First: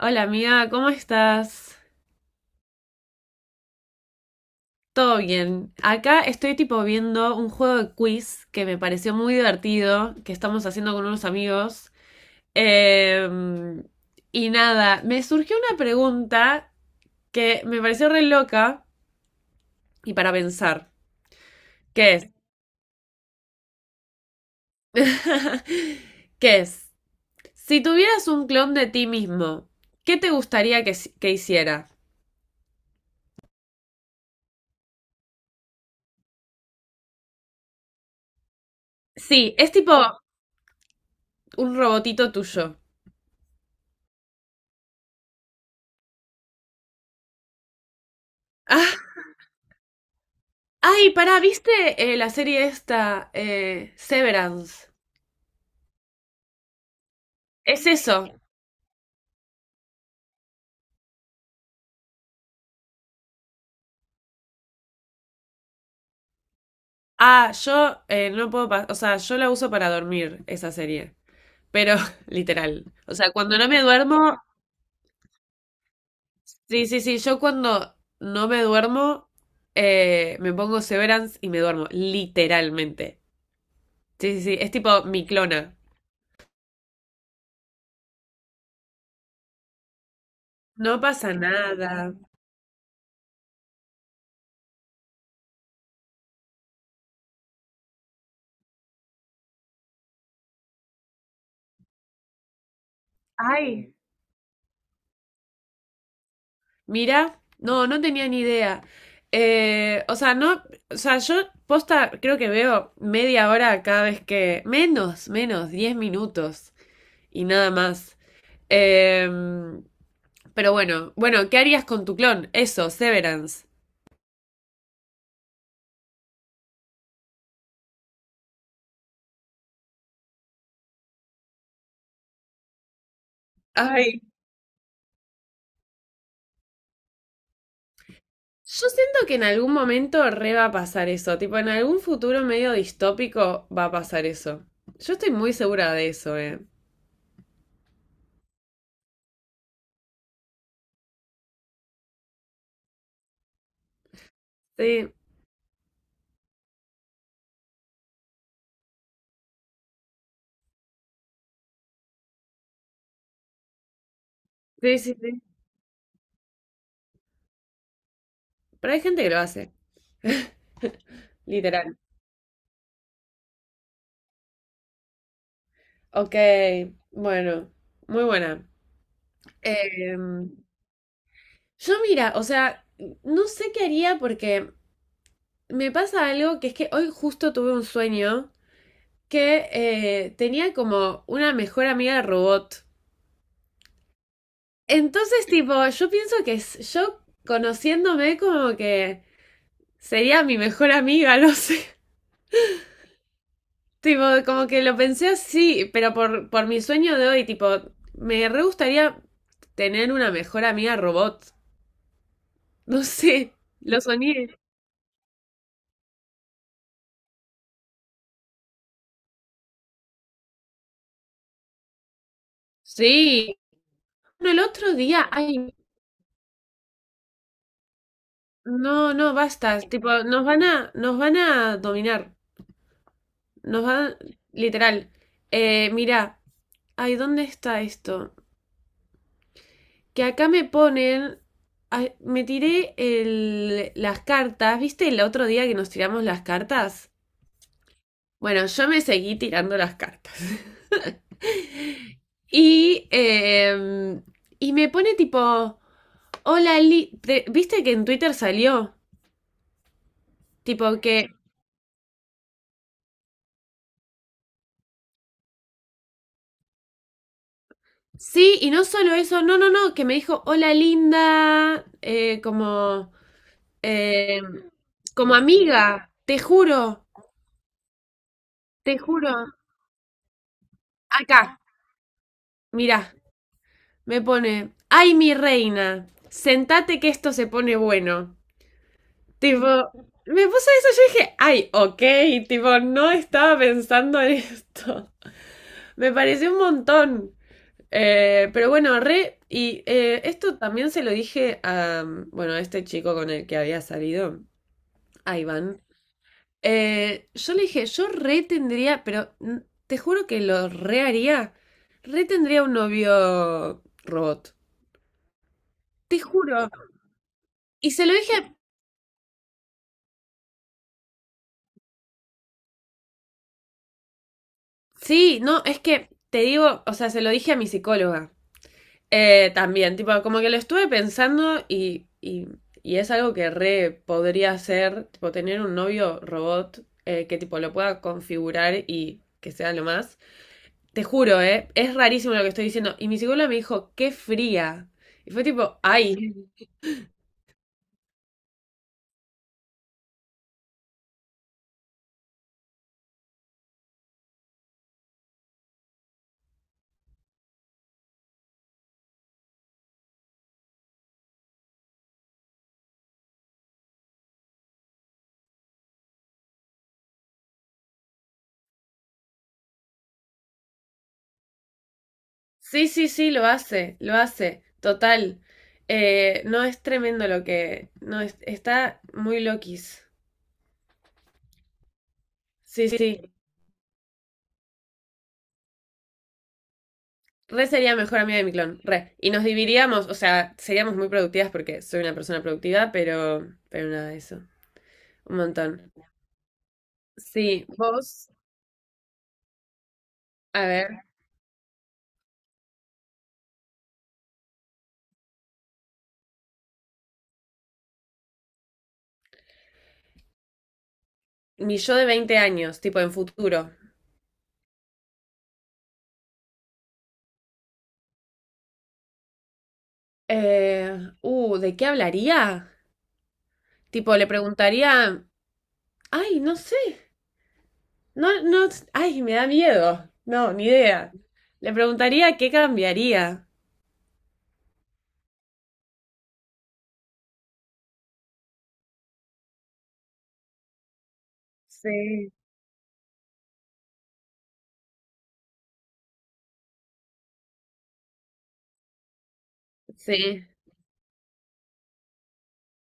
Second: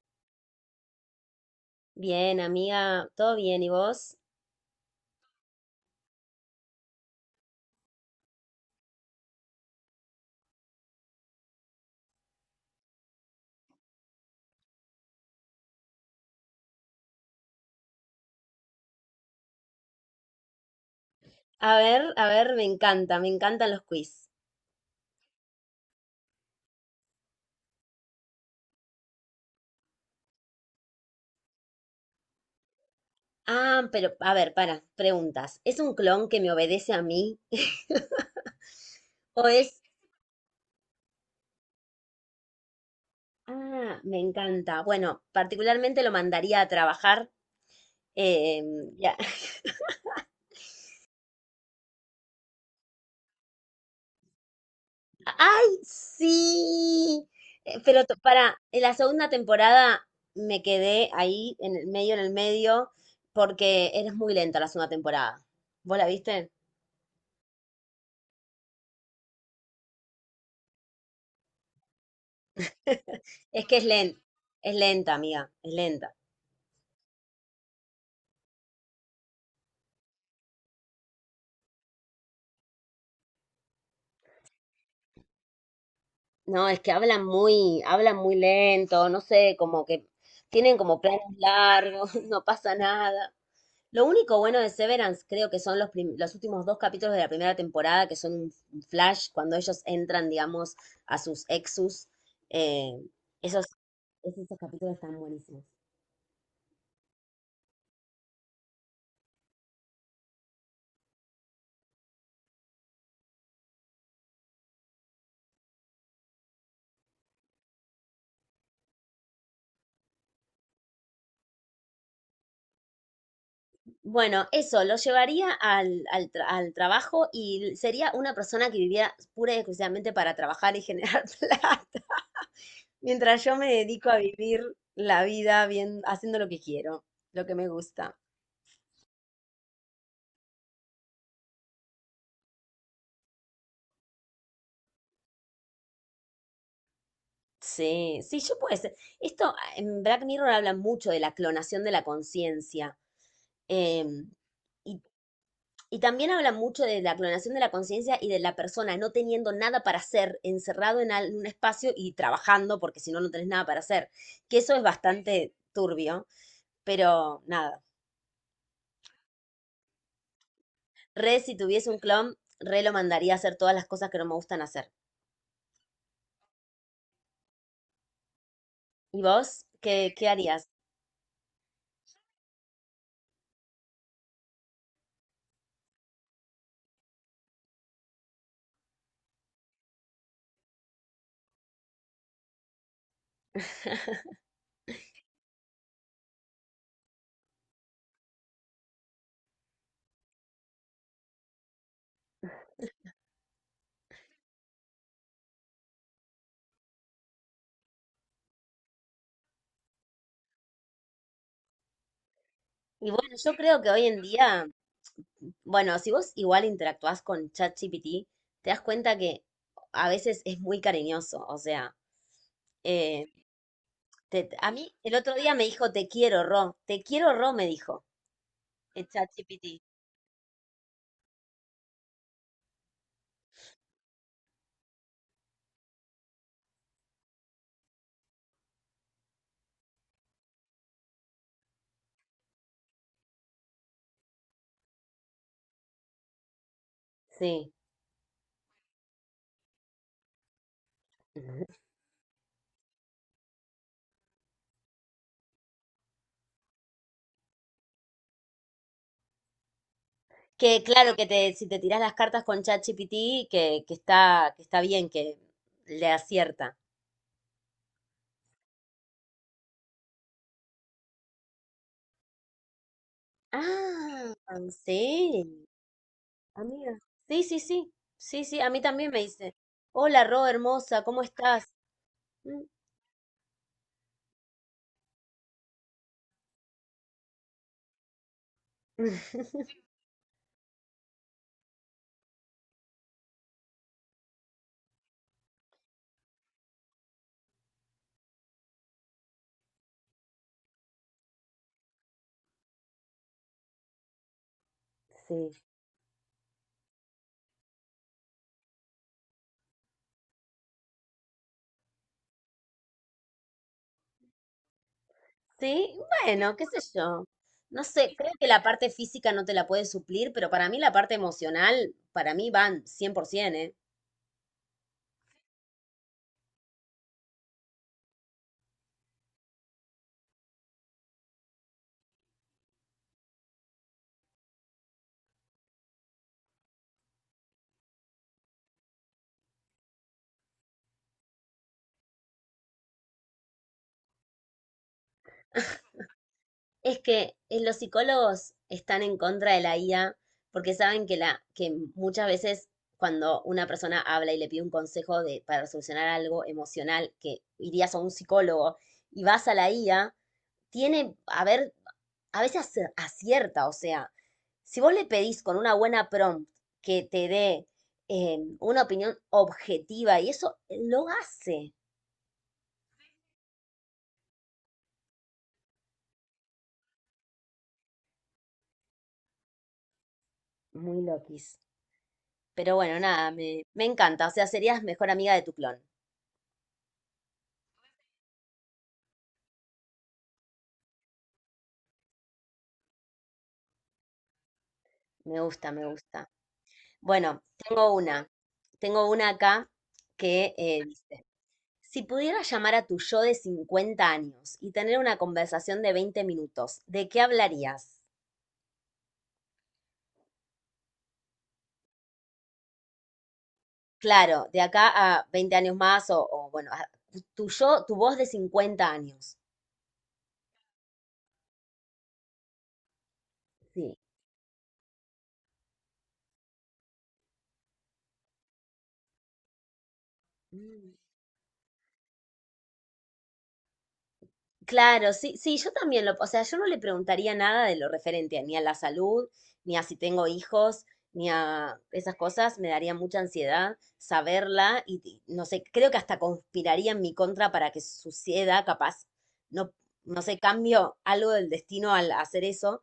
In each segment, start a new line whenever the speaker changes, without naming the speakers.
Hola amiga, ¿cómo estás?
Bien, amiga, todo bien, ¿y vos?
Todo bien. Acá estoy tipo viendo un juego de quiz que me pareció muy divertido, que estamos haciendo con unos amigos. Eh, y nada, me surgió una pregunta que me pareció re loca y para pensar. ¿Qué
A
es?
ver, me encanta, me encantan los quiz.
¿Qué es? Si tuvieras un clon de ti mismo, ¿qué te gustaría que hiciera?
Ah, pero, a ver, para, preguntas. ¿Es un clon que me obedece a mí? ¿O
Sí,
es?
es tipo un robotito tuyo.
Ah, me encanta. Bueno, particularmente lo mandaría a trabajar. eh, ya.
Ay, pará, ¿viste la serie esta, Severance?
¡Ay, sí!
Es
Pero
eso.
para, en la segunda temporada me quedé ahí, en el medio, porque eres muy lenta la segunda temporada. ¿Vos la viste?
Ah, yo no puedo pas- o sea, yo la uso para dormir, esa serie. Pero, literal. O sea, cuando
Es
no
que
me duermo,
es lenta, amiga, es lenta.
sí, sí, sí, yo cuando no me duermo, me pongo Severance y me duermo, literalmente. Sí, sí, sí, es tipo mi clona.
No, es que hablan muy lento, no sé, como que tienen como
No
planes
pasa nada.
largos, no pasa nada. Lo único bueno de Severance creo que son los últimos dos capítulos de la primera temporada, que son un flash, cuando ellos entran, digamos, a sus exus. eh, esos,
Ay.
esos capítulos están buenísimos.
Mira, no, no tenía ni idea. O sea, no, o sea, yo posta creo que veo media hora cada vez que, menos, menos, 10 minutos y nada más. Em, pero bueno, bueno, ¿qué harías con tu clon? Eso, Severance.
Bueno, eso, lo llevaría al trabajo y sería una persona que viviera pura y exclusivamente para trabajar y generar plata. Mientras yo me dedico a
Ay,
vivir la vida bien, haciendo lo que quiero, lo que me gusta.
yo siento que en algún momento re va a pasar eso, tipo en algún futuro medio distópico va a pasar eso. Yo estoy muy segura de eso, eh.
Sí, sí, yo puedo ser. Esto, en Black Mirror habla mucho de la clonación de la conciencia. em, y,
Sí,
y también habla mucho de la clonación de la conciencia y de la persona no teniendo nada para hacer, encerrado en un espacio y trabajando, porque si no, no tenés nada para hacer. Que eso es
sí, sí, sí.
bastante turbio, pero nada.
Pero hay gente que lo hace,
Re, si tuviese
literal.
un clon, re lo mandaría a hacer todas las cosas que no me gustan hacer.
Ok, bueno, muy buena.
¿Y vos? ¿Qué
Em,
harías?
yo mira, o sea, no sé qué haría porque me pasa algo que es que hoy justo tuve un sueño que tenía como una mejor amiga robot. Entonces, tipo, yo pienso que s- yo conociéndome como que sería mi mejor amiga, no sé. Tipo, como que lo pensé así, pero por mi sueño de hoy, tipo, me re gustaría tener una mejor amiga robot. No
Y bueno, yo
sé,
creo que
lo
hoy en
soñé.
día, bueno, si vos igual interactuás con ChatGPT, te das cuenta que a veces es muy cariñoso. O sea, eh,
Sí. Bueno, el
a mí
otro
el
día,
otro día me
ay,
dijo: "Te quiero, Ro, te quiero, Ro", me dijo
no,
el
no, basta.
ChatGPT.
Tipo, nos van a dominar. Nos van, literal. Mirá, ay, ¿dónde está esto? Que acá me ponen, ay, me tiré las cartas. ¿Viste el otro día que nos tiramos las cartas?
Sí.
Bueno, yo me seguí tirando las cartas. Y, y me pone tipo, hola, Li- te- ¿viste que en Twitter salió?
Que
Tipo
claro,
que,
si te tirás las cartas con ChatGPT, que está bien, que le acierta.
sí, y no solo eso, no, no, no, que me dijo, hola linda, como,
Ah,
eh, como
sí,
amiga, te
amiga.
juro,
Sí, sí, sí. Sí, sí, a mí
te
también me
juro.
dice: "Hola, Ro, hermosa, ¿cómo
Acá,
estás?". Mm.
mirá, me pone, ay mi reina, sentate que esto se pone bueno. Tipo, me puso eso, yo dije, ay, ok, tipo, no estaba pensando en esto. Me pareció un montón. Pero bueno, re, y esto también se lo dije a, bueno, a este chico con el que había salido, a
Sí.
Iván. Yo le dije, yo re tendría, pero mm, te juro que lo re haría, re tendría un novio robot.
Sí,
Te
bueno,
juro.
qué sé yo. No
Y se lo
sé, creo que
dije,
la parte física no te la puede suplir, pero para mí la parte emocional, para mí van 100%, ¿eh?
sí, no, es que te digo, o sea, se lo dije a mi psicóloga. También, tipo, como que lo estuve pensando y es algo que re podría hacer, tipo, tener un novio robot que, tipo, lo pueda configurar y que sea lo más. Te juro, ¿eh? Es rarísimo lo que estoy diciendo. Y mi psicóloga me dijo, qué fría. Y fue tipo, ay,
Es que los psicólogos están en contra de la IA porque saben que, que muchas veces cuando una persona habla y le pide un consejo para solucionar algo emocional, que irías a un psicólogo y vas a la IA, tiene, a ver, a veces acierta, o sea, si vos le pedís con una buena prompt que te dé una opinión objetiva y eso, lo hace
sí, sí, sí, lo hace, total. No es tremendo lo que... No, es- está muy loquis.
muy loquis. Pero
Sí,
bueno,
sí.
nada, me encanta, o sea, serías mejor amiga de tu clon.
Re sería mejor amiga de mi clon, re. Y nos dividiríamos, o sea, seríamos muy productivas porque soy una persona productiva, pero nada de eso. Un
Me gusta, me
montón.
gusta. Bueno,
Sí,
tengo una,
vos,
tengo una acá que
a ver,
dice, si pudieras llamar a tu yo de 50 años y tener una conversación de 20 minutos, ¿de qué hablarías?
mi yo de 20 años, tipo en futuro.
Claro, de acá a 20 años más o, bueno, tu yo, tu voz de 50 años.
¿De qué hablaría?
Sí.
Tipo, le preguntaría, ay, no sé, no, no, ay, me da miedo. No, ni
Mm,
idea. Le preguntaría qué cambiaría.
Claro, sí, sí, yo también o sea, yo no le preguntaría nada de lo referente a, ni a la salud, ni a si tengo hijos, ni a esas
Sí,
cosas, me daría mucha ansiedad saberla y no sé, creo que hasta conspiraría en mi contra para que suceda, capaz, no, no sé,
sí,
cambio algo del destino al hacer eso,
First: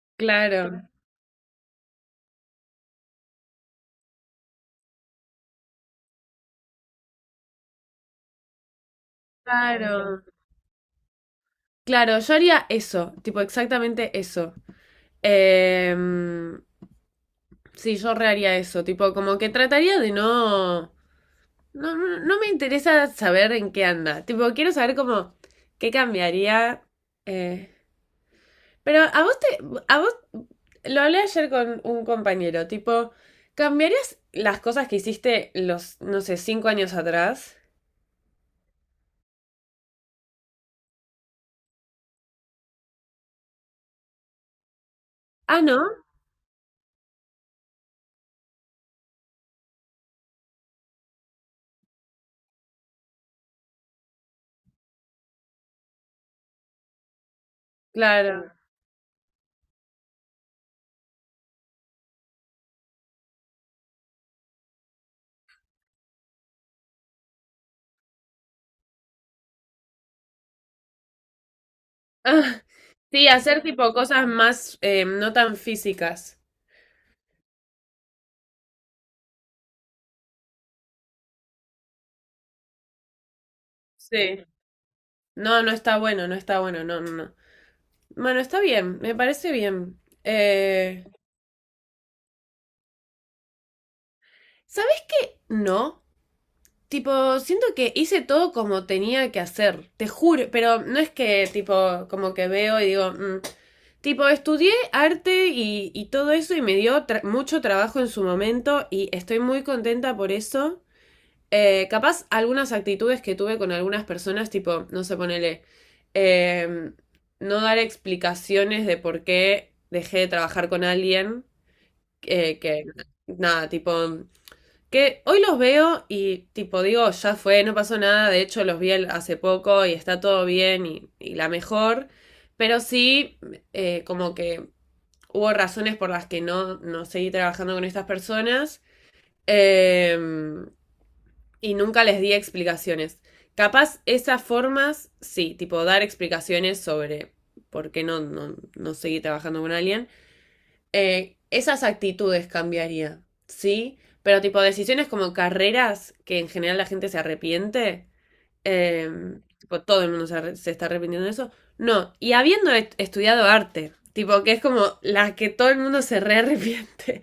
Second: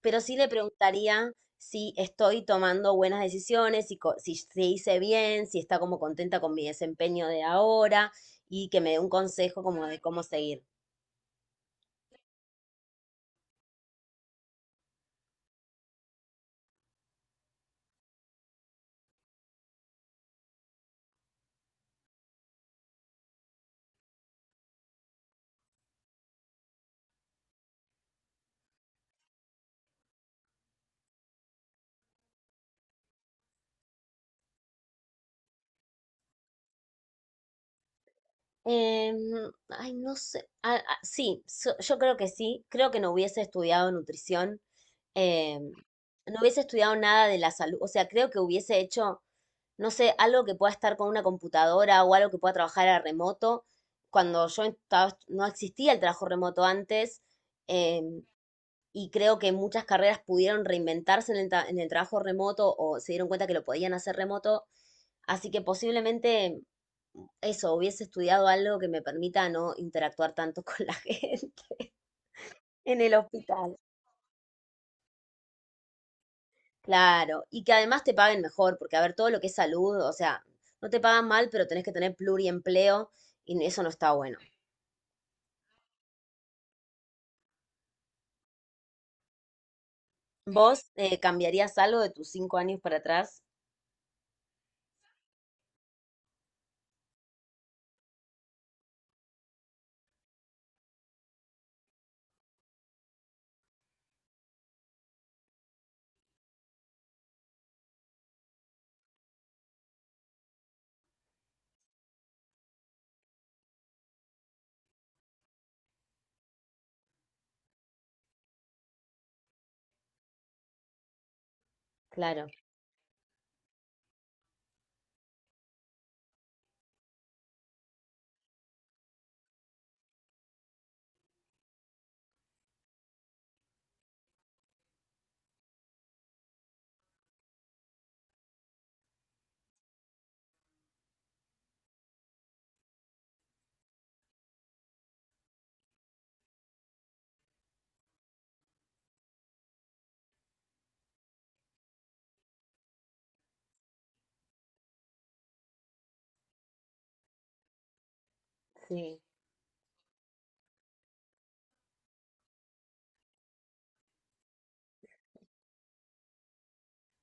pero sí le
claro,
preguntaría si estoy tomando buenas decisiones, si se hice bien, si está como contenta con mi desempeño de ahora y que me dé un consejo como de cómo
claro,
seguir.
claro. Yo haría eso, tipo exactamente eso. Em, sí, yo rearía eso, tipo, como que trataría de no, no, no me interesa saber en qué anda, tipo, quiero saber como qué cambiaría. Eh. Pero a vos te, a vos, lo hablé ayer con un compañero, tipo, ¿cambiarías las cosas que hiciste los, no sé, 5 años atrás?
Em, Ay, no sé. Sí, yo creo que sí. Creo que no hubiese estudiado nutrición.
Ah,
em,
¿no?
no hubiese estudiado nada de la salud. O sea, creo que hubiese hecho, no sé, algo que pueda estar con una computadora o algo que pueda trabajar a remoto. Cuando yo estaba, no existía el trabajo remoto antes. em,
Claro.
y creo que muchas carreras pudieron reinventarse en el trabajo remoto o se dieron cuenta que lo podían hacer remoto. Así que posiblemente eso, hubiese estudiado algo que me permita no interactuar tanto con la gente
Ah,
en el
sí, hacer
hospital.
tipo cosas más, no tan físicas.
Claro, y que además te paguen mejor, porque a ver, todo lo que es salud, o sea, no te pagan mal, pero tenés que tener pluriempleo y eso no está bueno.
Sí. No, no está bueno, no está bueno, no, no, no. Bueno, está bien, me parece bien.
¿Vos,
Eh,
cambiarías algo de tus 5 años para atrás?
¿Sabes? No. Tipo, siento que hice todo como tenía que hacer, te juro, pero no es que tipo, como que veo y digo, "Mm". Tipo, estudié arte y todo eso y me dio tra- mucho trabajo en su momento y estoy muy contenta por eso. Capaz algunas actitudes que tuve con algunas personas, tipo, no sé, ponele, em, no dar explicaciones de por qué dejé de trabajar con alguien.
Claro,
Eh, que nada, tipo, que hoy los veo y tipo digo, ya fue, no pasó nada, de hecho los vi el- hace poco y está todo bien y la mejor, pero sí, como que hubo razones por las que no, no seguí trabajando con estas personas, eh, y nunca les di explicaciones. Capaz esas formas, sí, tipo dar explicaciones sobre por qué no seguí trabajando con alguien. Esas actitudes cambiaría, ¿sí? Pero tipo decisiones como carreras, que en general la gente se arrepiente, eh,
sí.
tipo todo el mundo se, arre- se está arrepintiendo de eso, no. Y habiendo est- estudiado arte, tipo que es como la que todo el mundo se re arrepiente.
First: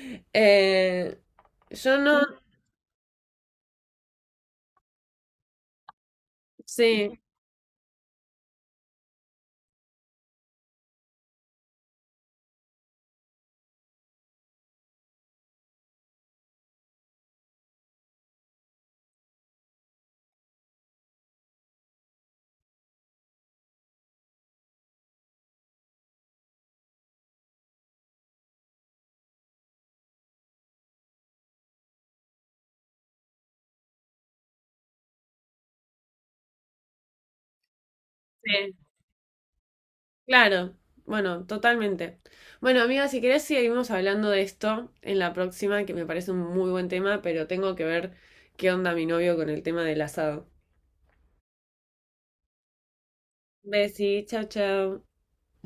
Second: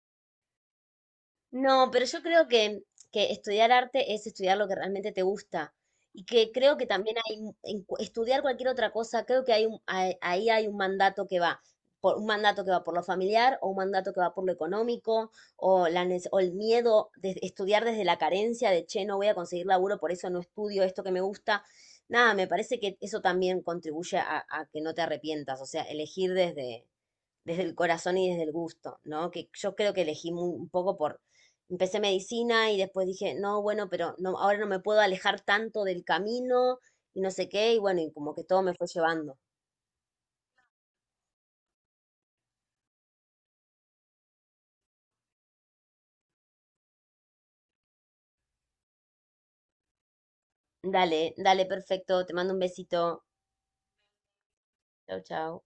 Eh,
No,
yo
pero
no,
yo creo que, estudiar arte es estudiar lo que realmente te gusta. Y que creo que también
sí,
hay, un- en cu- estudiar cualquier otra cosa, creo que hay ahí, hay un mandato que va, un mandato que va por lo familiar, o un mandato que va por lo económico, o el miedo de estudiar desde la carencia de, che, no voy a conseguir laburo, por eso no estudio esto que me gusta. Nada, me parece que eso también contribuye a que no te arrepientas, o sea, elegir desde el corazón y desde el gusto, ¿no? Que yo creo que elegí un poco empecé medicina y después dije, no, bueno, pero no, ahora no me puedo alejar tanto del camino y no sé qué, y bueno, y como que todo
sí.
me fue llevando.
Claro, bueno, totalmente. Bueno, amiga, si querés seguimos hablando de esto en la próxima, que me parece un muy buen tema, pero tengo que ver qué onda mi novio con el tema del asado.
Dale, dale, perfecto, te mando un besito.
Besí, chao, chao.
Chau, chau.